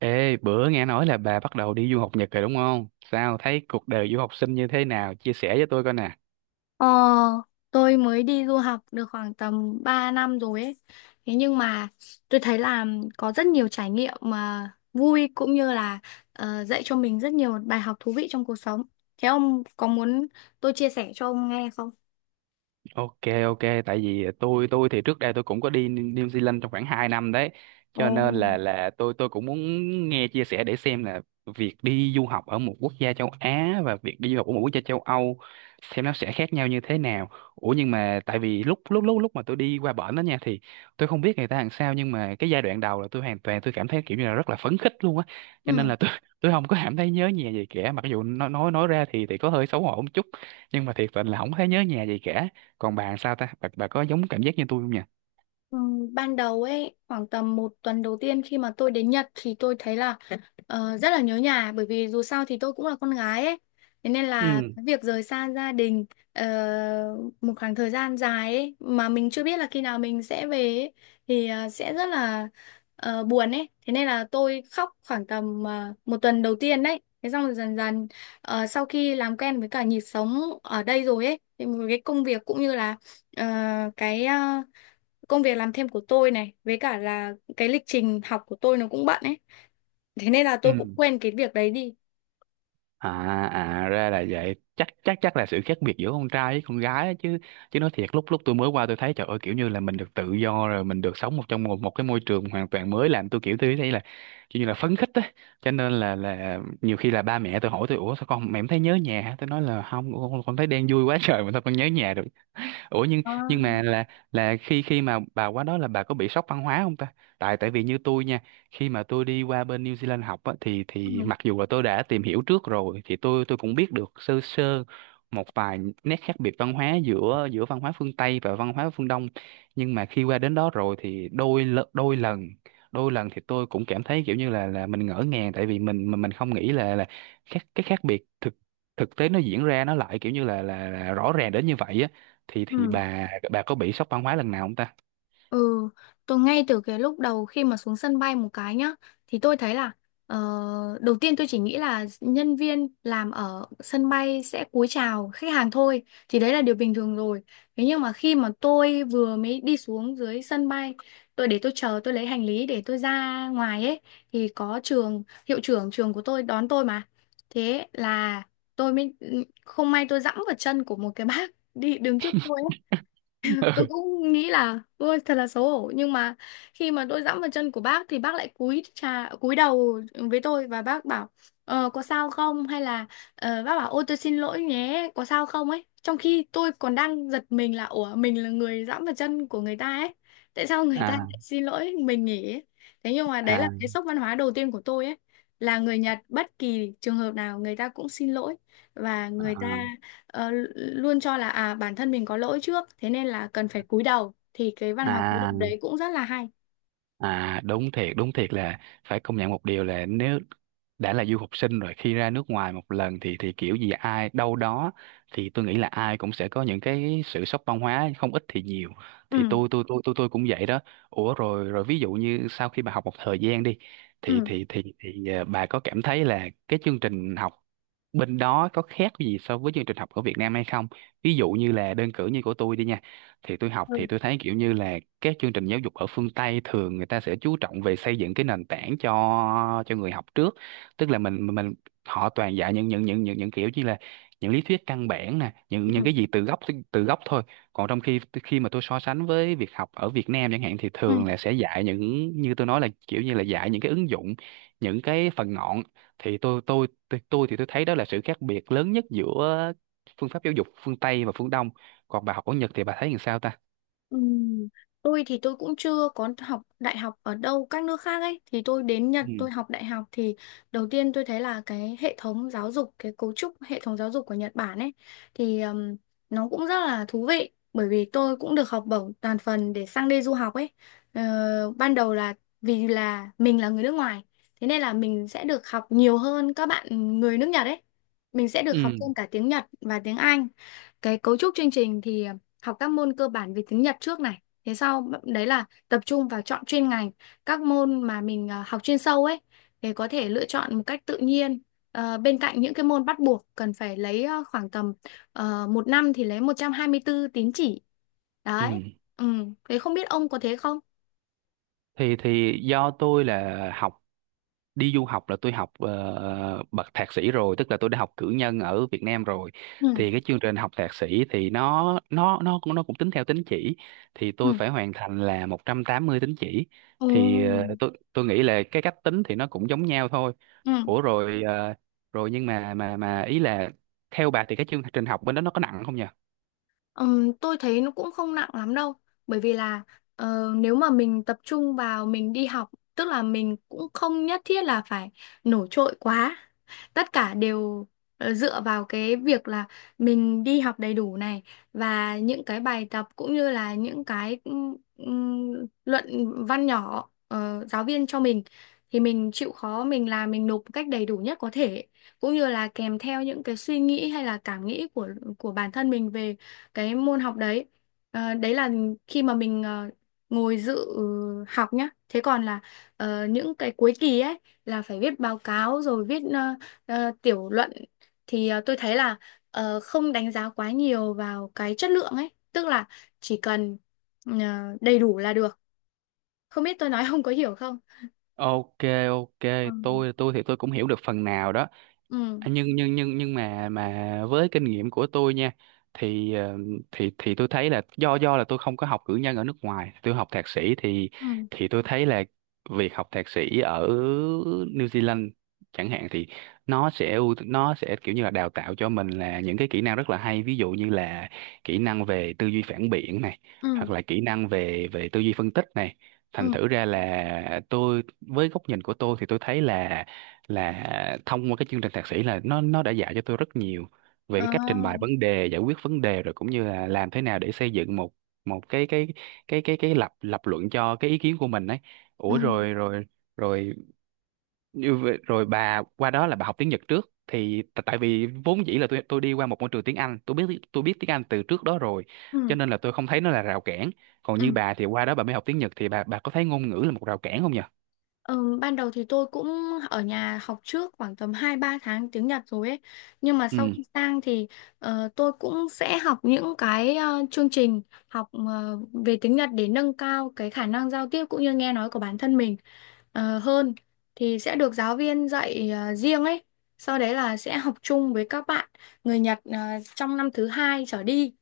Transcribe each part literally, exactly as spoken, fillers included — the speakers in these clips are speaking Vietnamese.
Ê, bữa nghe nói là bà bắt đầu đi du học Nhật rồi đúng không? Sao thấy cuộc đời du học sinh như thế nào? Chia sẻ với tôi coi nè. Ờ, tôi mới đi du học được khoảng tầm ba năm rồi ấy. Thế nhưng mà tôi thấy là có rất nhiều trải nghiệm mà vui cũng như là ờ, dạy cho mình rất nhiều bài học thú vị trong cuộc sống. Thế ông có muốn tôi chia sẻ cho ông nghe không? Ok, ok, tại vì tôi tôi thì trước đây tôi cũng có đi New Zealand trong khoảng hai năm đấy, cho nên Ồ. là là tôi tôi cũng muốn nghe chia sẻ để xem là việc đi du học ở một quốc gia châu Á và việc đi du học ở một quốc gia châu Âu xem nó sẽ khác nhau như thế nào. Ủa nhưng mà tại vì lúc lúc lúc lúc mà tôi đi qua bển đó nha thì tôi không biết người ta làm sao, nhưng mà cái giai đoạn đầu là tôi hoàn toàn tôi cảm thấy kiểu như là rất là phấn khích luôn á, cho nên Ừ. là tôi tôi không có cảm thấy nhớ nhà gì cả, mặc dù nói nói nói ra thì thì có hơi xấu hổ một chút, nhưng mà thiệt tình là không thấy nhớ nhà gì cả. Còn bạn sao ta bà, bà, có giống cảm giác như tôi không nhỉ? Ừ, ban đầu ấy, khoảng tầm một tuần đầu tiên khi mà tôi đến Nhật thì tôi thấy là Ờ, rất là nhớ nhà, bởi vì dù sao thì tôi cũng là con gái ấy, thế nên là Ừ. cái việc rời xa gia đình ờ, một khoảng thời gian dài ấy mà mình chưa biết là khi nào mình sẽ về ấy, thì ờ, sẽ rất là ờ, buồn ấy, thế nên là tôi khóc khoảng tầm ờ, một tuần đầu tiên đấy. Thế xong rồi dần dần ờ, sau khi làm quen với cả nhịp sống ở đây rồi ấy thì một cái công việc cũng như là ờ, cái ờ, công việc làm thêm của tôi này với cả là cái lịch trình học của tôi nó cũng bận ấy, thế nên là tôi Ừ. cũng quên cái việc đấy đi. À. À ra là vậy, chắc chắc chắc là sự khác biệt giữa con trai với con gái á, chứ chứ nói thiệt lúc lúc tôi mới qua tôi thấy trời ơi, kiểu như là mình được tự do rồi, mình được sống một trong một một cái môi trường hoàn toàn mới, làm tôi kiểu tôi thấy là kiểu như là phấn khích á, cho nên là là nhiều khi là ba mẹ tôi hỏi tôi ủa sao con mẹ em thấy nhớ nhà hả?" Tôi nói là không, con con thấy đang vui quá trời mà sao con nhớ nhà được. Ủa nhưng À. nhưng mà là là khi khi mà bà qua đó là bà có bị sốc văn hóa không ta? Tại tại vì như tôi nha, khi mà tôi đi qua bên New Zealand học á, thì Ừ. thì mặc dù là tôi đã tìm hiểu trước rồi thì tôi tôi cũng biết được sơ sơ một vài nét khác biệt văn hóa giữa giữa văn hóa phương Tây và văn hóa phương Đông. Nhưng mà khi qua đến đó rồi thì đôi lợ- đôi lần đôi lần thì tôi cũng cảm thấy kiểu như là là mình ngỡ ngàng, tại vì mình mình mình không nghĩ là là khác cái khác biệt thực thực tế nó diễn ra nó lại kiểu như là là, là rõ ràng đến như vậy á, thì thì Ừ. bà bà có bị sốc văn hóa lần nào không ta? Ừ, tôi ngay từ cái lúc đầu khi mà xuống sân bay một cái nhá, thì tôi thấy là ờ, đầu tiên tôi chỉ nghĩ là nhân viên làm ở sân bay sẽ cúi chào khách hàng thôi, thì đấy là điều bình thường rồi. Thế nhưng mà khi mà tôi vừa mới đi xuống dưới sân bay, tôi để tôi chờ tôi lấy hành lý để tôi ra ngoài ấy, thì có trường hiệu trưởng trường của tôi đón tôi mà. Thế là tôi mới không may tôi dẫm vào chân của một cái bác đi đứng trước tôi. Tôi cũng nghĩ là ôi thật là xấu hổ, nhưng mà khi mà tôi dẫm vào chân của bác thì bác lại cúi chà cúi đầu với tôi và bác bảo ờ, có sao không hay là ờ, bác bảo ôi tôi xin lỗi nhé có sao không ấy, trong khi tôi còn đang giật mình là ủa mình là người dẫm vào chân của người ta ấy tại sao Ừ. người ta À. lại xin lỗi mình nhỉ ấy. Thế nhưng mà đấy là À. cái sốc văn hóa đầu tiên của tôi ấy, là người Nhật bất kỳ trường hợp nào người ta cũng xin lỗi và người ta À. ờ, luôn cho là à bản thân mình có lỗi trước, thế nên là cần phải cúi đầu thì cái văn hóa cúi đầu À. đấy cũng rất là hay. À, đúng thiệt đúng thiệt là phải công nhận một điều là nếu đã là du học sinh rồi, khi ra nước ngoài một lần thì thì kiểu gì ai đâu đó, thì tôi nghĩ là ai cũng sẽ có những cái sự sốc văn hóa không ít thì nhiều, thì Ừ, tôi tôi tôi tôi tôi cũng vậy đó. Ủa rồi rồi ví dụ như sau khi bà học một thời gian đi thì ừ, thì thì thì, ờ, bà có cảm thấy là cái chương trình học bên đó có khác gì so với chương trình học ở Việt Nam hay không, ví dụ như là đơn cử như của tôi đi nha, thì tôi học ừ, thì tôi thấy kiểu như là các chương trình giáo dục ở phương Tây thường người ta sẽ chú trọng về xây dựng cái nền tảng cho cho người học trước, tức là mình mình mình- họ toàn dạy những những những những những kiểu như là những lý thuyết căn bản nè, những những ừ, cái gì từ gốc từ gốc thôi, còn trong khi khi mà tôi so sánh với việc học ở Việt Nam chẳng hạn thì thường ừ. là sẽ dạy những như tôi nói là kiểu như là dạy những cái ứng dụng, những cái phần ngọn, thì tôi tôi tôi, tôi thì tôi thấy đó là sự khác biệt lớn nhất giữa phương pháp giáo dục phương Tây và phương Đông. Còn bà học ở Nhật thì bà thấy làm sao ta? Ừm, Tôi thì tôi cũng chưa có học đại học ở đâu các nước khác ấy, thì tôi đến Nhật Ừ. tôi học đại học thì đầu tiên tôi thấy là cái hệ thống giáo dục cái cấu trúc hệ thống giáo dục của Nhật Bản ấy thì ừm, nó cũng rất là thú vị bởi vì tôi cũng được học bổng toàn phần để sang đây du học ấy. Ờ, ban đầu là vì là mình là người nước ngoài, thế nên là mình sẽ được học nhiều hơn các bạn người nước Nhật ấy, mình sẽ được học Ừ. thêm cả tiếng Nhật và tiếng Anh. Cái cấu trúc chương trình thì học các môn cơ bản về tiếng Nhật trước này, thế sau đấy là tập trung vào chọn chuyên ngành, các môn mà mình à, học chuyên sâu ấy thì có thể lựa chọn một cách tự nhiên. Ờ, bên cạnh những cái môn bắt buộc cần phải lấy ờ, khoảng tầm uh, một năm thì lấy một trăm hai mươi bốn tín chỉ Ừ. đấy. Ừ, thế không biết ông có thế không. thì thì do tôi là học, đi du học là tôi học ờ, bậc thạc sĩ rồi, tức là tôi đã học cử nhân ở Việt Nam rồi, Ừ, thì cái chương trình học thạc sĩ thì nó nó nó cũng nó cũng tính theo tín chỉ, thì tôi ừ, phải hoàn thành là một trăm tám mươi tín chỉ, thì ừ, ờ, tôi tôi nghĩ là cái cách tính thì nó cũng giống nhau thôi. ừ. Ủa rồi ờ, rồi nhưng mà mà mà ý là theo bà thì cái chương trình học bên đó nó có nặng không nhỉ? Ừm, tôi thấy nó cũng không nặng lắm đâu, bởi vì là ờ, nếu mà mình tập trung vào mình đi học tức là mình cũng không nhất thiết là phải nổi trội quá, tất cả đều ờ, dựa vào cái việc là mình đi học đầy đủ này và những cái bài tập cũng như là những cái ừm, ừm, luận văn nhỏ ờ, giáo viên cho mình thì mình chịu khó mình làm mình nộp một cách đầy đủ nhất có thể, cũng như là kèm theo những cái suy nghĩ hay là cảm nghĩ của của bản thân mình về cái môn học đấy. Ờ, đấy là khi mà mình ờ, ngồi dự học nhá, thế còn là ờ, những cái cuối kỳ ấy là phải viết báo cáo rồi viết ờ, ờ, tiểu luận thì ờ, tôi thấy là ờ, không đánh giá quá nhiều vào cái chất lượng ấy, tức là chỉ cần ờ, đầy đủ là được. Không biết tôi nói không có hiểu không. Ok, ok, Ừ. tôi tôi thì tôi cũng hiểu được phần nào đó. Ừ. À, nhưng nhưng nhưng nhưng mà mà với kinh nghiệm của tôi nha, thì ờ, thì thì tôi thấy là do do là tôi không có học cử nhân ở nước ngoài, tôi học thạc sĩ thì Ừ. thì tôi thấy là việc học thạc sĩ ở New Zealand chẳng hạn thì nó sẽ ưu- nó sẽ kiểu như là đào tạo cho mình là những cái kỹ năng rất là hay, ví dụ như là kỹ năng về tư duy phản biện này, hoặc Ừ. là kỹ năng về về tư duy phân tích này, thành Ừ. thử ra là tôi với góc nhìn của tôi thì tôi thấy là là thông qua cái chương trình thạc sĩ là nó nó đã dạy cho tôi rất nhiều về Ờ. cái cách trình bày vấn đề, giải quyết vấn đề, rồi cũng như là làm thế nào để xây dựng một một cái cái cái cái cái lập lập luận cho cái ý kiến của mình ấy. Ừ. Ủa ờ, rồi rồi rồi như vậy- rồi bà qua đó là bà học tiếng Nhật trước thì t- tại vì vốn dĩ là tôi tôi đi qua một môi trường tiếng Anh, tôi biết tôi biết tiếng Anh từ trước đó rồi, cho Ừ. nên là tôi không thấy nó là rào cản. Còn như Ừ. bà thì qua đó bà mới học tiếng Nhật thì bà bà có thấy ngôn ngữ là một rào cản không nhỉ? Ừm, ban đầu thì tôi cũng ở nhà học trước khoảng tầm hai ba tháng tiếng Nhật rồi ấy. Nhưng mà sau Ừ. khi sang thì ờ, tôi cũng sẽ học những cái ờ, chương trình học ờ, về tiếng Nhật để nâng cao cái khả năng giao tiếp cũng như nghe nói của bản thân mình ờ, hơn. Thì sẽ được giáo viên dạy ờ, riêng ấy. Sau đấy là sẽ học chung với các bạn người Nhật ờ, trong năm thứ hai trở đi.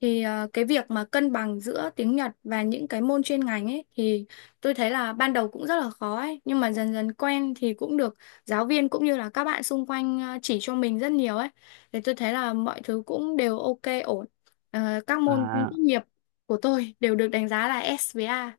Thì ờ, cái việc mà cân bằng giữa tiếng Nhật và những cái môn chuyên ngành ấy thì tôi thấy là ban đầu cũng rất là khó ấy, nhưng mà dần dần quen thì cũng được giáo viên cũng như là các bạn xung quanh ờ, chỉ cho mình rất nhiều ấy, thì tôi thấy là mọi thứ cũng đều ok ổn. Ờ, các môn tốt À. nghiệp của tôi đều được đánh giá là ét với A.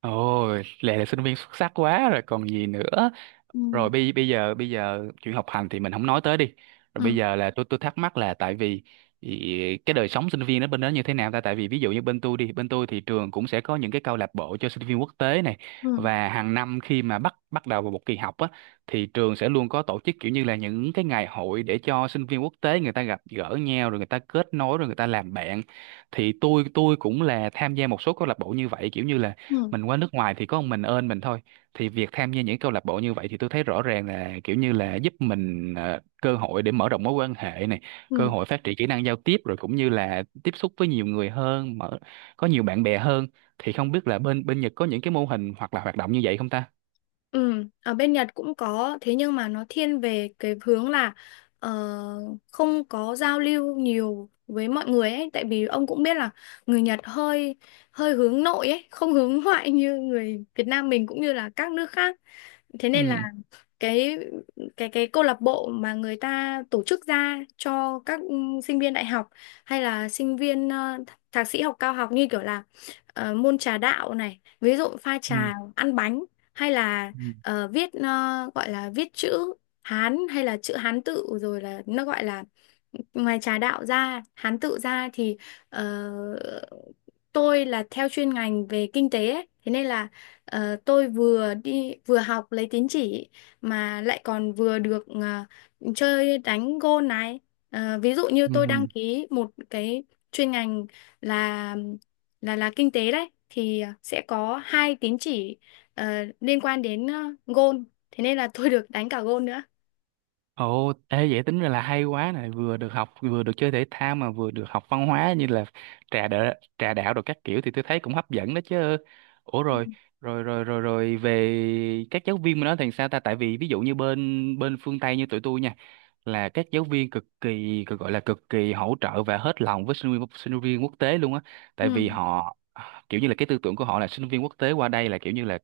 Ôi, Lệ là sinh viên xuất sắc quá rồi còn gì nữa. Ừ. Rồi bây bây giờ bây giờ chuyện học hành thì mình không nói tới đi, rồi bây Ừ. giờ là tôi tôi thắc mắc là tại vì ý- cái đời sống sinh viên ở bên đó như thế nào ta, tại vì ví dụ như bên tôi đi, bên tôi thì trường cũng sẽ có những cái câu lạc bộ cho sinh viên quốc tế này, Ừ. và hàng năm khi mà bắt bắt đầu vào một kỳ học á thì trường sẽ luôn có tổ chức kiểu như là những cái ngày hội để cho sinh viên quốc tế người ta gặp gỡ nhau, rồi người ta kết nối, rồi người ta làm bạn, thì tôi tôi cũng là tham gia một số câu lạc bộ như vậy, kiểu như là Ừ. mình qua nước ngoài thì có một mình ơn mình thôi, thì việc tham gia những câu lạc bộ như vậy thì tôi thấy rõ ràng là kiểu như là giúp mình ờ, cơ hội để mở rộng mối quan hệ này, cơ Ừ. hội phát triển kỹ năng giao tiếp, rồi cũng như là tiếp xúc với nhiều người hơn, mở, có nhiều bạn bè hơn, thì không biết là bên bên Nhật có những cái mô hình hoặc là hoạt động như vậy không ta? Ừ, ở bên Nhật cũng có thế nhưng mà nó thiên về cái hướng là ờ, không có giao lưu nhiều với mọi người ấy, tại vì ông cũng biết là người Nhật hơi hơi hướng nội ấy, không hướng ngoại như người Việt Nam mình cũng như là các nước khác, thế Ừ. nên là cái cái cái câu lạc bộ mà người ta tổ chức ra cho các ừ, sinh viên đại học hay là sinh viên ờ, thạc sĩ học cao học như kiểu là ờ, môn trà đạo này ví dụ pha Ừ. trà ăn bánh, hay là Ừ. ờ, viết ờ, gọi là viết chữ Hán hay là chữ Hán tự rồi là nó gọi là, ngoài trà đạo ra Hán tự ra thì ờ, tôi là theo chuyên ngành về kinh tế ấy. Thế nên là ờ, tôi vừa đi vừa học lấy tín chỉ mà lại còn vừa được à, chơi đánh gôn này. À, ví dụ như Ừ. tôi đăng ký một cái chuyên ngành là là là kinh tế đấy thì sẽ có hai tín chỉ ờ, liên quan đến uh, gôn, thế nên là tôi được đánh cả gôn nữa. Ồ, ê vậy tính ra là hay quá này, vừa được học, vừa được chơi thể thao, mà vừa được học văn hóa như là trà đỡ, trà đạo rồi các kiểu thì tôi thấy cũng hấp dẫn đó chứ. Ủa rồi, rồi rồi rồi rồi về các giáo viên mà nói thì sao ta? Tại vì ví dụ như bên bên phương Tây như tụi tôi nha, là các giáo viên cực kỳ cực gọi là cực kỳ hỗ trợ và hết lòng với sinh viên sinh viên quốc tế luôn á, Ừ. tại vì họ kiểu như là cái tư tưởng của họ là sinh viên quốc tế qua đây là kiểu như là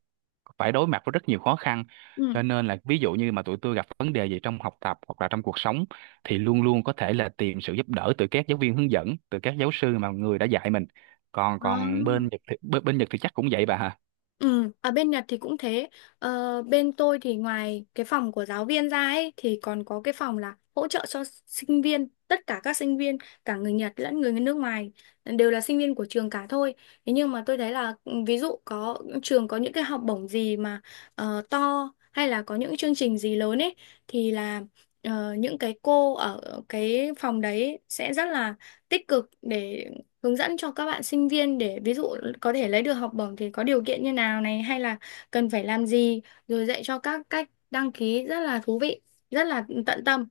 phải đối mặt với rất nhiều khó khăn, Ừ. cho nên là ví dụ như mà tụi tôi gặp vấn đề gì trong học tập hoặc là trong cuộc sống thì luôn luôn có thể là tìm sự giúp đỡ từ các giáo viên hướng dẫn, từ các giáo sư mà người đã dạy mình, còn Đó. còn bên Nhật thì, bên, bên Nhật thì chắc cũng vậy bà hả? Ừ, ở bên Nhật thì cũng thế. Ờ, bên tôi thì ngoài cái phòng của giáo viên ra ấy, thì còn có cái phòng là hỗ trợ cho sinh viên. Tất cả các sinh viên, cả người Nhật lẫn người nước ngoài đều là sinh viên của trường cả thôi. Thế nhưng mà tôi thấy là ừ, ví dụ có trường có những cái học bổng gì mà ờ, to, hay là có những chương trình gì lớn ấy thì là ờ, những cái cô ở cái phòng đấy sẽ rất là tích cực để hướng dẫn cho các bạn sinh viên, để ví dụ có thể lấy được học bổng thì có điều kiện như nào này hay là cần phải làm gì, rồi dạy cho các cách đăng ký rất là thú vị, rất là tận tâm.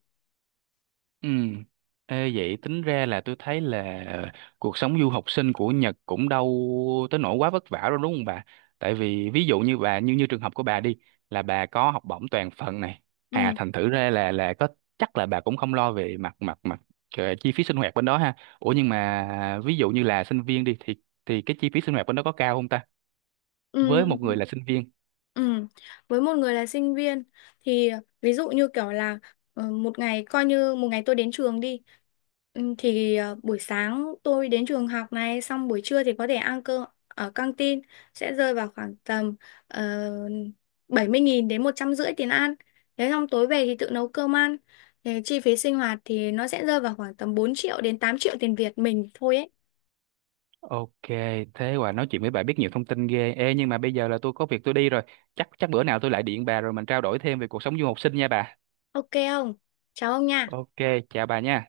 Ừ. Ê, vậy tính ra là tôi thấy là cuộc sống du học sinh của Nhật cũng đâu tới nỗi quá vất vả đâu đúng không bà? Tại vì ví dụ như bà, như như trường hợp của bà đi, là bà có học bổng toàn phần này. À Ừ. thành thử ra là là có, chắc là bà cũng không lo về mặt mặt mặt ờ, chi phí sinh hoạt bên đó ha. Ủa nhưng mà ví dụ như là sinh viên đi thì thì cái chi phí sinh hoạt bên đó có cao không ta? Ừ. Với một người là sinh viên. Ừ. Với một người là sinh viên thì ví dụ như kiểu là ờ, một ngày coi như một ngày tôi đến trường đi ừ, thì ờ, buổi sáng tôi đến trường học này, xong buổi trưa thì có thể ăn cơm ở căng tin, sẽ rơi vào khoảng tầm uh, bảy mươi nghìn đến một trăm rưỡi tiền ăn. Thế xong tối về thì tự nấu cơm ăn. Thì chi phí sinh hoạt thì nó sẽ rơi vào khoảng tầm bốn triệu đến tám triệu tiền Việt mình thôi ấy. Ok, thế quả nói chuyện với bà biết nhiều thông tin ghê. Ê, nhưng mà bây giờ là tôi có việc tôi đi rồi. Chắc chắc bữa nào tôi lại điện bà rồi mình trao đổi thêm về cuộc sống du học sinh nha bà. Ok không? Chào ông nha. Ok, chào bà nha.